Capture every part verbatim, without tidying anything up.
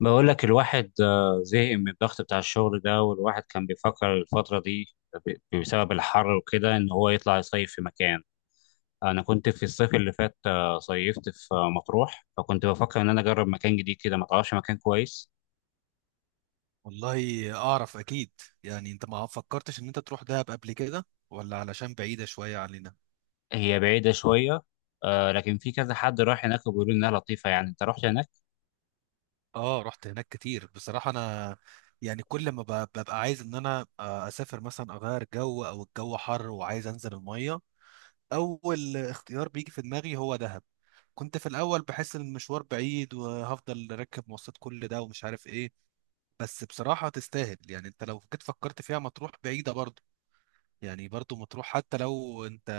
بقول لك الواحد آه، زهق من الضغط بتاع الشغل ده. والواحد كان بيفكر الفترة دي ب- بسبب الحر وكده إن هو يطلع يصيف في مكان. أنا كنت في الصيف اللي فات، آه، صيفت في آه، مطروح، فكنت بفكر إن أنا أجرب مكان جديد كده، ما تعرفش مكان كويس؟ والله اعرف، اكيد. يعني انت ما فكرتش ان انت تروح دهب قبل كده، ولا علشان بعيدة شوية علينا؟ هي بعيدة شوية، آه، لكن في كذا حد راح هناك وبيقولوا إنها لطيفة. يعني أنت رحت هناك؟ اه رحت هناك كتير بصراحة انا. يعني كل ما ب- ببقى عايز ان انا آه، اسافر مثلا، اغير جو، او الجو حر وعايز انزل المية. اول اختيار بيجي في دماغي هو دهب. كنت في الاول بحس ان المشوار بعيد وهفضل راكب مواصلات كل ده ومش عارف ايه. بس بصراحة تستاهل. يعني انت لو جيت فكرت فيها، مطروح بعيدة برضه. يعني برضه مطروح، حتى لو انت،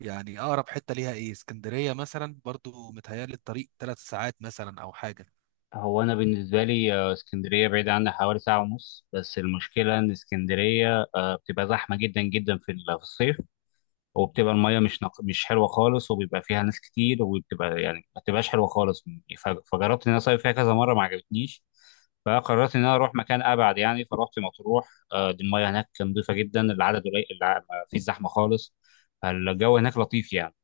يعني اقرب حته ليها ايه، اسكندريه مثلا، برضو متهيألي الطريق ثلاث ساعات مثلا او حاجه. هو أنا بالنسبة لي آه، اسكندرية بعيدة عني حوالي ساعة ونص، بس المشكلة إن اسكندرية آه، بتبقى زحمة جدا جدا في ال- في الصيف، وبتبقى المية مش نق... مش حلوة خالص، وبيبقى فيها ناس كتير، وبتبقى يعني ما بتبقاش حلوة خالص. ف... فجربت إن أنا أصيف فيها كذا مرة، ما عجبتنيش. فقررت إن أنا أروح مكان أبعد، يعني فرحت مطروح. آه، دي المية هناك نضيفة جدا، العدد قليل، الع- ما فيش زحمة خالص، فالجو هناك لطيف يعني.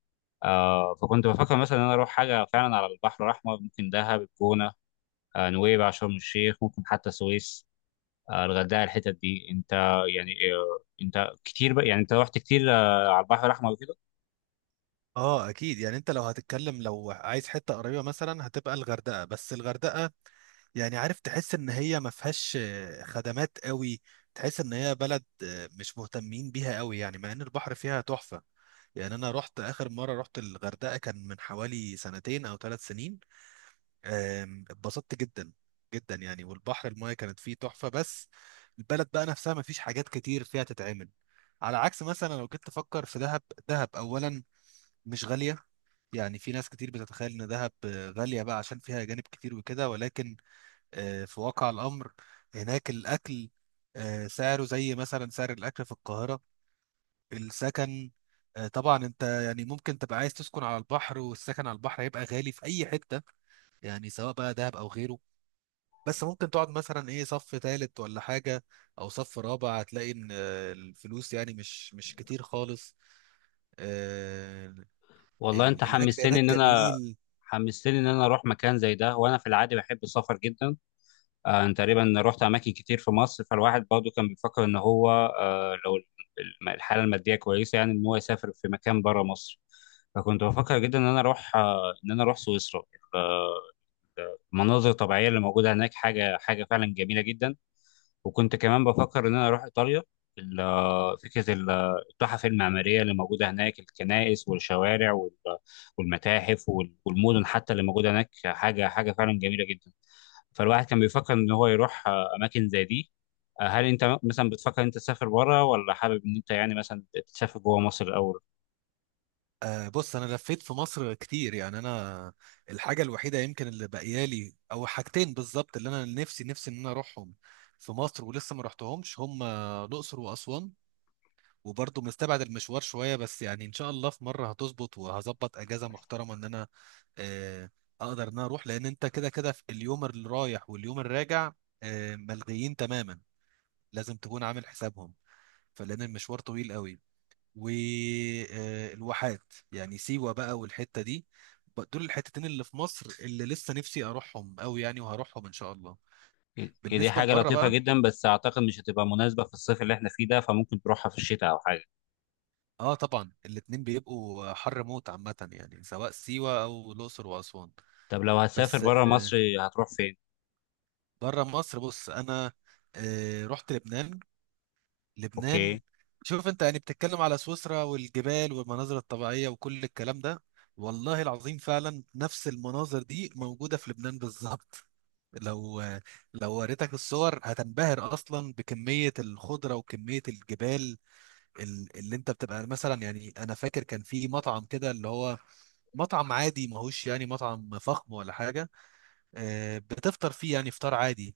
آه، فكنت بفكر مثلا إن أنا أروح حاجة فعلا على البحر الأحمر، ممكن دهب، الجونة، آه، نويبع، شرم الشيخ، ممكن حتى السويس، آه، الغردقة، الحتت دي. أنت يعني، آه، أنت كتير بقى، يعني أنت رحت كتير آه، على البحر الأحمر وكده؟ اه اكيد. يعني انت لو هتتكلم، لو عايز حته قريبه مثلا، هتبقى الغردقه. بس الغردقه يعني، عارف، تحس ان هي ما فيهاش آه، خدمات قوي. تحس ان هي بلد آه، مش مهتمين بيها قوي، يعني مع ان البحر فيها تحفه. يعني انا رحت اخر مره رحت الغردقه كان من حوالي سنتين او ثلاث سنين. آم، اتبسطت جدا جدا يعني، والبحر المايه كانت فيه تحفه. بس البلد بقى نفسها ما فيش حاجات كتير فيها تتعمل، على عكس مثلا لو جيت تفكر في دهب. دهب اولا مش غاليه. يعني في ناس كتير بتتخيل ان دهب آه، غاليه بقى عشان فيها جانب كتير وكده، ولكن آه، في واقع الامر هناك الاكل آه، سعره زي مثلا سعر الاكل في القاهره. السكن، آه، طبعا انت يعني ممكن تبقى عايز تسكن على البحر، والسكن على البحر هيبقى غالي في اي حته، يعني سواء بقى دهب او غيره. بس ممكن تقعد مثلا ايه، صف تالت ولا حاجة، او صف رابع، هتلاقي ان آه، الفلوس يعني مش مش كتير خالص. آه، والله انت ال- الاكل حمستني ان هناك انا، جميل. حمستني ان انا اروح مكان زي ده، وانا في العادي بحب السفر جدا. آه، انا تقريبا رحت اماكن كتير في مصر، فالواحد برضه كان بيفكر ان هو آه، لو الم- الحاله الماديه كويسه، يعني ان هو يسافر في مكان بره مصر. فكنت بفكر جدا ان انا اروح آه، ان انا اروح سويسرا، المناظر الطبيعيه اللي موجوده هناك حاجه، حاجه فعلا جميله جدا. وكنت كمان بفكر ان انا اروح ايطاليا، ال- فكره ال- التحف المعماريه اللي موجوده هناك، الكنائس والشوارع وال- والمتاحف وال- والمدن حتى اللي موجوده هناك حاجه، حاجه فعلا جميله جدا. فالواحد كان بيفكر ان هو يروح آه، اماكن زي دي. آه، هل انت مثلا بتفكر انت تسافر بره، ولا حابب ان انت يعني مثلا تسافر جوه مصر الاول؟ آه، بص انا لفيت في مصر كتير يعني. انا الحاجة الوحيدة يمكن اللي باقيالي او حاجتين بالظبط اللي انا نفسي نفسي ان انا اروحهم في مصر ولسه ما رحتهمش، هم الاقصر واسوان. وبرضه مستبعد المشوار شوية، بس يعني إن شاء الله في مرة هتظبط وهظبط أجازة محترمة إن أنا آه، أقدر إن أنا أروح. لأن أنت كده كده في اليوم اللي رايح واليوم الراجع آه، ملغيين تماما، لازم تكون عامل حسابهم، فلأن المشوار طويل قوي. والواحات يعني، سيوة بقى والحتة دي، ب- دول الحتتين اللي في مصر اللي لسه نفسي أروحهم قوي يعني، وهروحهم إن شاء الله. هي دي بالنسبة حاجه لبره لطيفه بقى، جدا، بس اعتقد مش هتبقى مناسبه في الصيف اللي احنا فيه ده، فممكن تروحها في الشتاء او حاجه. اه طبعا الاتنين بيبقوا حر موت عامة، يعني سواء سيوة أو الأقصر وأسوان. طب لو هتسافر بس بره آه، مصر هتروح فين؟ بره مصر، بص انا آه، رحت لبنان. لبنان، اوكي. شوف انت يعني بتتكلم على سويسرا والجبال والمناظر الطبيعية وكل الكلام ده، والله العظيم فعلا نفس المناظر دي موجودة في لبنان بالظبط. لو لو وريتك الصور هتنبهر اصلا بكمية الخضرة وكمية الجبال. ال- اللي انت بتبقى مثلا، يعني انا فاكر كان في مطعم كده، اللي هو مطعم عادي ماهوش يعني مطعم فخم ولا حاجة، آه، بتفطر فيه يعني فطار عادي.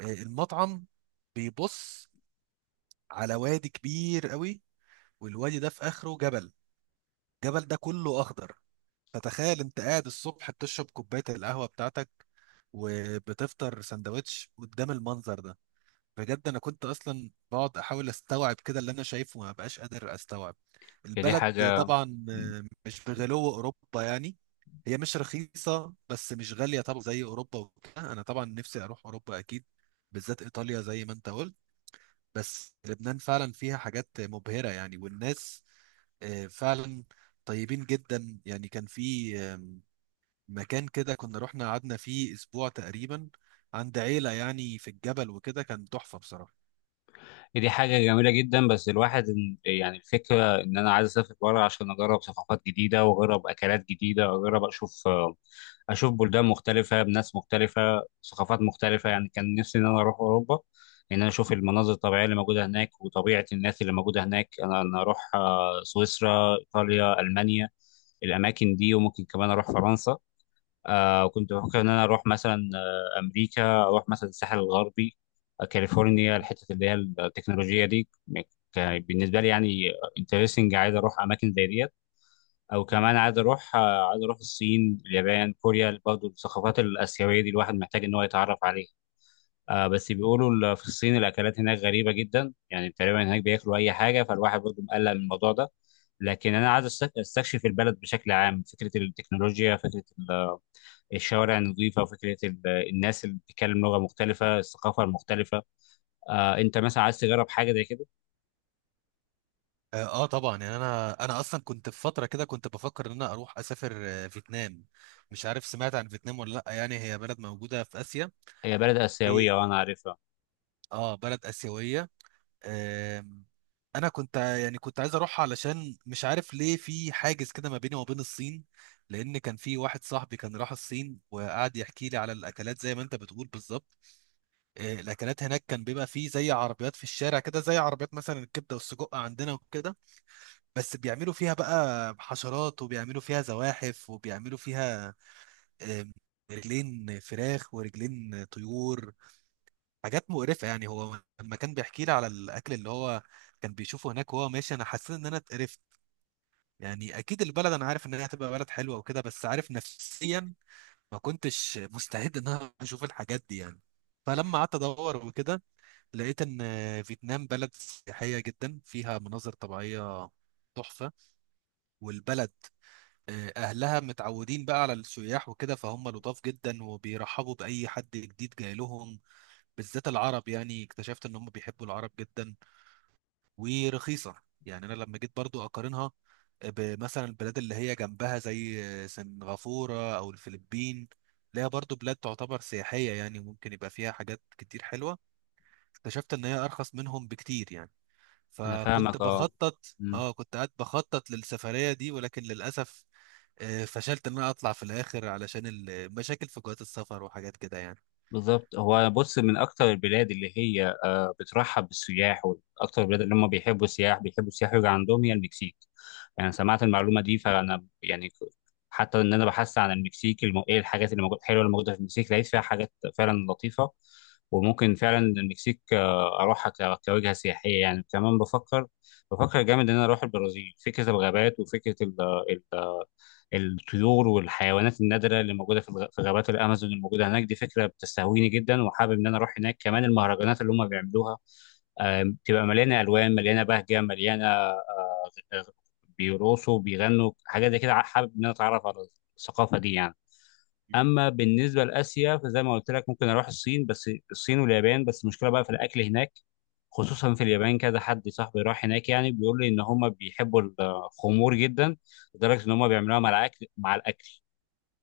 آه، المطعم بيبص على وادي كبير قوي، والوادي ده في اخره جبل، الجبل ده كله اخضر. فتخيل انت قاعد الصبح بتشرب كوبايه القهوه بتاعتك وبتفطر سندوتش قدام المنظر ده. بجد انا كنت اصلا بقعد احاول استوعب كده اللي انا شايفه وما بقاش قادر استوعب هي دي البلد. حاجة. طبعا مم. آه، مش بغلو اوروبا يعني. هي مش رخيصه، بس مش غاليه طبعا زي اوروبا وكده. انا طبعا نفسي اروح اوروبا اكيد، بالذات ايطاليا زي ما انت قلت. بس لبنان فعلا فيها حاجات مبهرة يعني، والناس آه، فعلا طيبين جدا يعني. كان في آم، مكان كده كنا رحنا قعدنا فيه أسبوع تقريبا عند عيلة يعني في الجبل وكده، كان تحفة بصراحة. دي حاجة جميلة جدا، بس الواحد إن- يعني الفكرة إن أنا عايز أسافر بره، عشان أجرب ثقافات جديدة، وأجرب أكلات جديدة، وأجرب أشوف آه، أشوف بلدان مختلفة بناس مختلفة، ثقافات مختلفة. يعني كان نفسي إن أنا أروح أوروبا، إن أنا أشوف المناظر الطبيعية اللي موجودة هناك وطبيعة الناس اللي موجودة هناك. أنا أنا أروح آه، سويسرا، إيطاليا، ألمانيا، الأماكن دي، وممكن كمان أروح فرنسا. آه، كنت بفكر إن أنا أروح مثلا آه، أمريكا، أروح مثلا الساحل الغربي، آه، كاليفورنيا، الحتة اللي هي التكنولوجيا دي، كان بالنسبة لي يعني انترستنج، عايز أروح أماكن زي ديت. أو مم. كمان عايز أروح آه، عايز أروح الصين، اليابان، كوريا، برضه الثقافات الآسيوية دي الواحد محتاج إن هو يتعرف عليها. آه، بس بيقولوا ال- في الصين الأكلات هناك غريبة جدا، يعني تقريبا هناك بياكلوا أي حاجة، فالواحد برضه مقلق من الموضوع ده. لكن أنا عايز أستك- أستكشف البلد بشكل عام، فكرة التكنولوجيا، فكرة الشوارع النظيفه، فكره ال- الناس اللي بتتكلم لغه مختلفه، الثقافه المختلفه. آه، انت مثلا عايز تجرب حاجه زي كده؟ اه آه طبعا، يعني انا انا اصلا كنت في فتره كده كنت بفكر ان انا اروح اسافر آه، فيتنام. مش عارف سمعت عن فيتنام ولا لا، يعني هي بلد موجوده في اسيا. هي بلد اسيويه ايه. وانا عارفها. اه بلد اسيويه. آم، انا كنت ع- يعني كنت عايز اروح، علشان مش عارف ليه في حاجز كده ما بيني وما بين الصين. لان كان في واحد صاحبي كان راح الصين وقعد يحكي لي على الاكلات زي ما انت بتقول بالظبط. آه، الاكلات هناك كان بيبقى فيه زي عربيات في الشارع كده، زي عربيات مثلا الكبده والسجق عندنا وكده، بس بيعملوا فيها بقى حشرات وبيعملوا فيها زواحف وبيعملوا فيها آم، رجلين فراخ ورجلين طيور، حاجات مقرفة يعني. هو لما كان بيحكي لي على الأكل اللي هو كان بيشوفه هناك وهو ماشي، أنا حسيت إن أنا اتقرفت. يعني أكيد البلد أنا عارف إن هي هتبقى بلد حلوة وكده، بس عارف نفسيا ما كنتش مستعد إن أنا أشوف الحاجات دي يعني. فلما قعدت أدور وكده لقيت إن فيتنام بلد سياحية جدا فيها مناظر طبيعية تحفة، والبلد آه، أهلها متعودين بقى على السياح وكده، فهم لطاف جدا وبيرحبوا بأي حد جديد جاي لهم، بالذات العرب. يعني اكتشفت إن هم بيحبوا العرب جدا. ورخيصه يعني. انا لما جيت برضو اقارنها بمثلا البلاد اللي هي جنبها زي سنغافوره او الفلبين، اللي هي برضو بلاد تعتبر سياحيه يعني ممكن يبقى فيها حاجات كتير حلوه، اكتشفت ان هي ارخص منهم بكتير يعني. انا فكنت فاهمك، اه. بخطط اه كنت قاعد بخطط للسفريه دي، ولكن للاسف آه، فشلت ان انا اطلع في الاخر علشان المشاكل في جوات السفر وحاجات كده يعني. بالظبط. هو بص، من اكتر البلاد اللي هي آه، بترحب بالسياح، واكتر البلاد اللي هم بيحبوا السياح، بيحبوا السياح يجي عندهم، هي المكسيك. يعني سمعت المعلومه دي، فانا يعني ك- حتى ان انا بحثت عن المكسيك الم... ايه الحاجات اللي موجوده الحلوه اللي موجوده في المكسيك، لقيت فيها حاجات فعلا لطيفه. وممكن فعلا المكسيك آه، اروحها ك- كوجهه سياحيه يعني. كمان بفكر، بفكر جامد ان انا اروح البرازيل، فكره الغابات وفكره الطيور والحيوانات النادرة اللي موجودة في الغ- في غابات الأمازون الموجودة هناك، دي فكرة بتستهويني جدا وحابب إن أنا أروح هناك. كمان المهرجانات اللي هم بيعملوها، آه، بتبقى مليانة ألوان، مليانة بهجة، مليانة آه، بيرقصوا، بيغنوا حاجات زي كده، حابب إن أنا أتعرف على الثقافة دي يعني. أما بالنسبة لآسيا، فزي ما قلت لك ممكن أروح الصين، بس الصين واليابان بس المشكلة بقى في الأكل هناك، خصوصا في اليابان. كذا حد صاحبي راح هناك يعني بيقول لي ان هم بيحبوا الخمور جدا، لدرجه ان هم بيعملوها مع الاكل، مع الاكل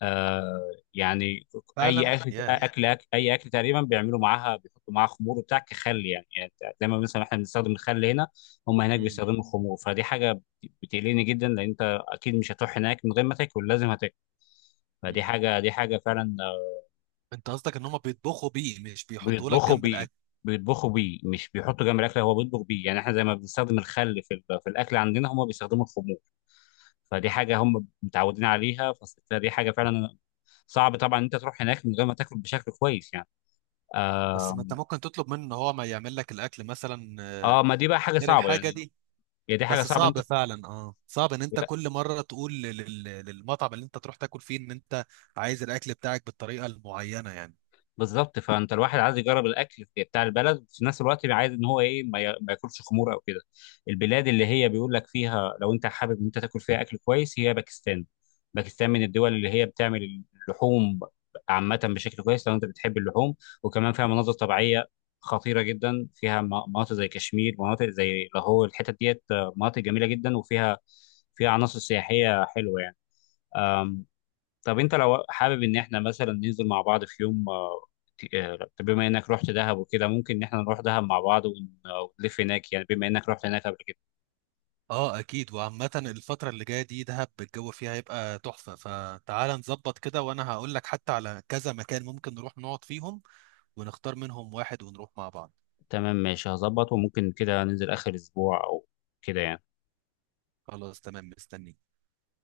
آه يعني. فعلا اي اكل يا. اكل أكل- اي اكل تقريبا بيعملوا معاها، بيحطوا معاها خمور وبتاع، كخل يعني، يعني زي ما مثلا احنا بنستخدم الخل هنا، هم هناك yeah. بيستخدموا الخمور. فدي حاجه بتقلقني جدا، لان انت اكيد مش هتروح هناك من غير ما تاكل، لازم هتاكل. فدي حاجه، دي حاجه فعلا آه، انت قصدك ان هم بيطبخوا بيه، مش بيحطوا لك بيطبخوا جنب بيه، الاكل؟ بيطبخوا بيه مش بيحطوا جنب الاكل، هو بيطبخ بيه. يعني احنا زي ما بنستخدم الخل في ال- في الاكل عندنا، هم بيستخدموا الخمور، فدي حاجه هم متعودين عليها، فدي حاجه فعلا صعب طبعا ان انت تروح هناك من غير ما تاكل بشكل كويس يعني. بس اه، ما انت ممكن تطلب منه ان هو ما يعمل لك الاكل مثلا آه، آه، ما دي بقى حاجه غير صعبه الحاجه يعني. دي. هي دي حاجه بس صعبه. انت صعب فعلا، اه صعب ان انت بت- كل مره تقول لل- لل- للمطعم اللي انت تروح تاكل فيه ان انت عايز الاكل بتاعك بالطريقه المعينه يعني. بالظبط. فانت الواحد عايز يجرب الاكل بتاع البلد، في نفس الوقت عايز ان هو ايه ما يا- ما ياكلش خمور او كده. البلاد اللي هي بيقول لك فيها لو انت حابب ان انت تاكل فيها اكل كويس، هي باكستان. باكستان من الدول اللي هي بتعمل اللحوم عامه بشكل كويس، لو انت بتحب اللحوم. وكمان فيها مناظر طبيعيه خطيره جدا، فيها م- مناطق زي كشمير، مناطق زي لاهور، الحتت ديت آه، مناطق جميله جدا، وفيها، فيها عناصر سياحيه حلوه يعني. طب انت لو حابب ان احنا مثلا ننزل مع بعض في يوم، آه، ت- آه، طب بما انك رحت دهب وكده ممكن ان احنا نروح دهب مع بعض ون- آه، ونلف هناك، يعني بما انك رحت هناك قبل كده. اه اكيد. وعامه الفتره اللي جايه دي دهب الجو فيها هيبقى تحفه، فتعال نظبط كده وانا هقول لك حتى على كذا مكان ممكن نروح نقعد فيهم ونختار منهم واحد ونروح مع بعض. تمام، ماشي، هظبط. وممكن كده ننزل اخر اسبوع او كده يعني. خلاص تمام، مستني.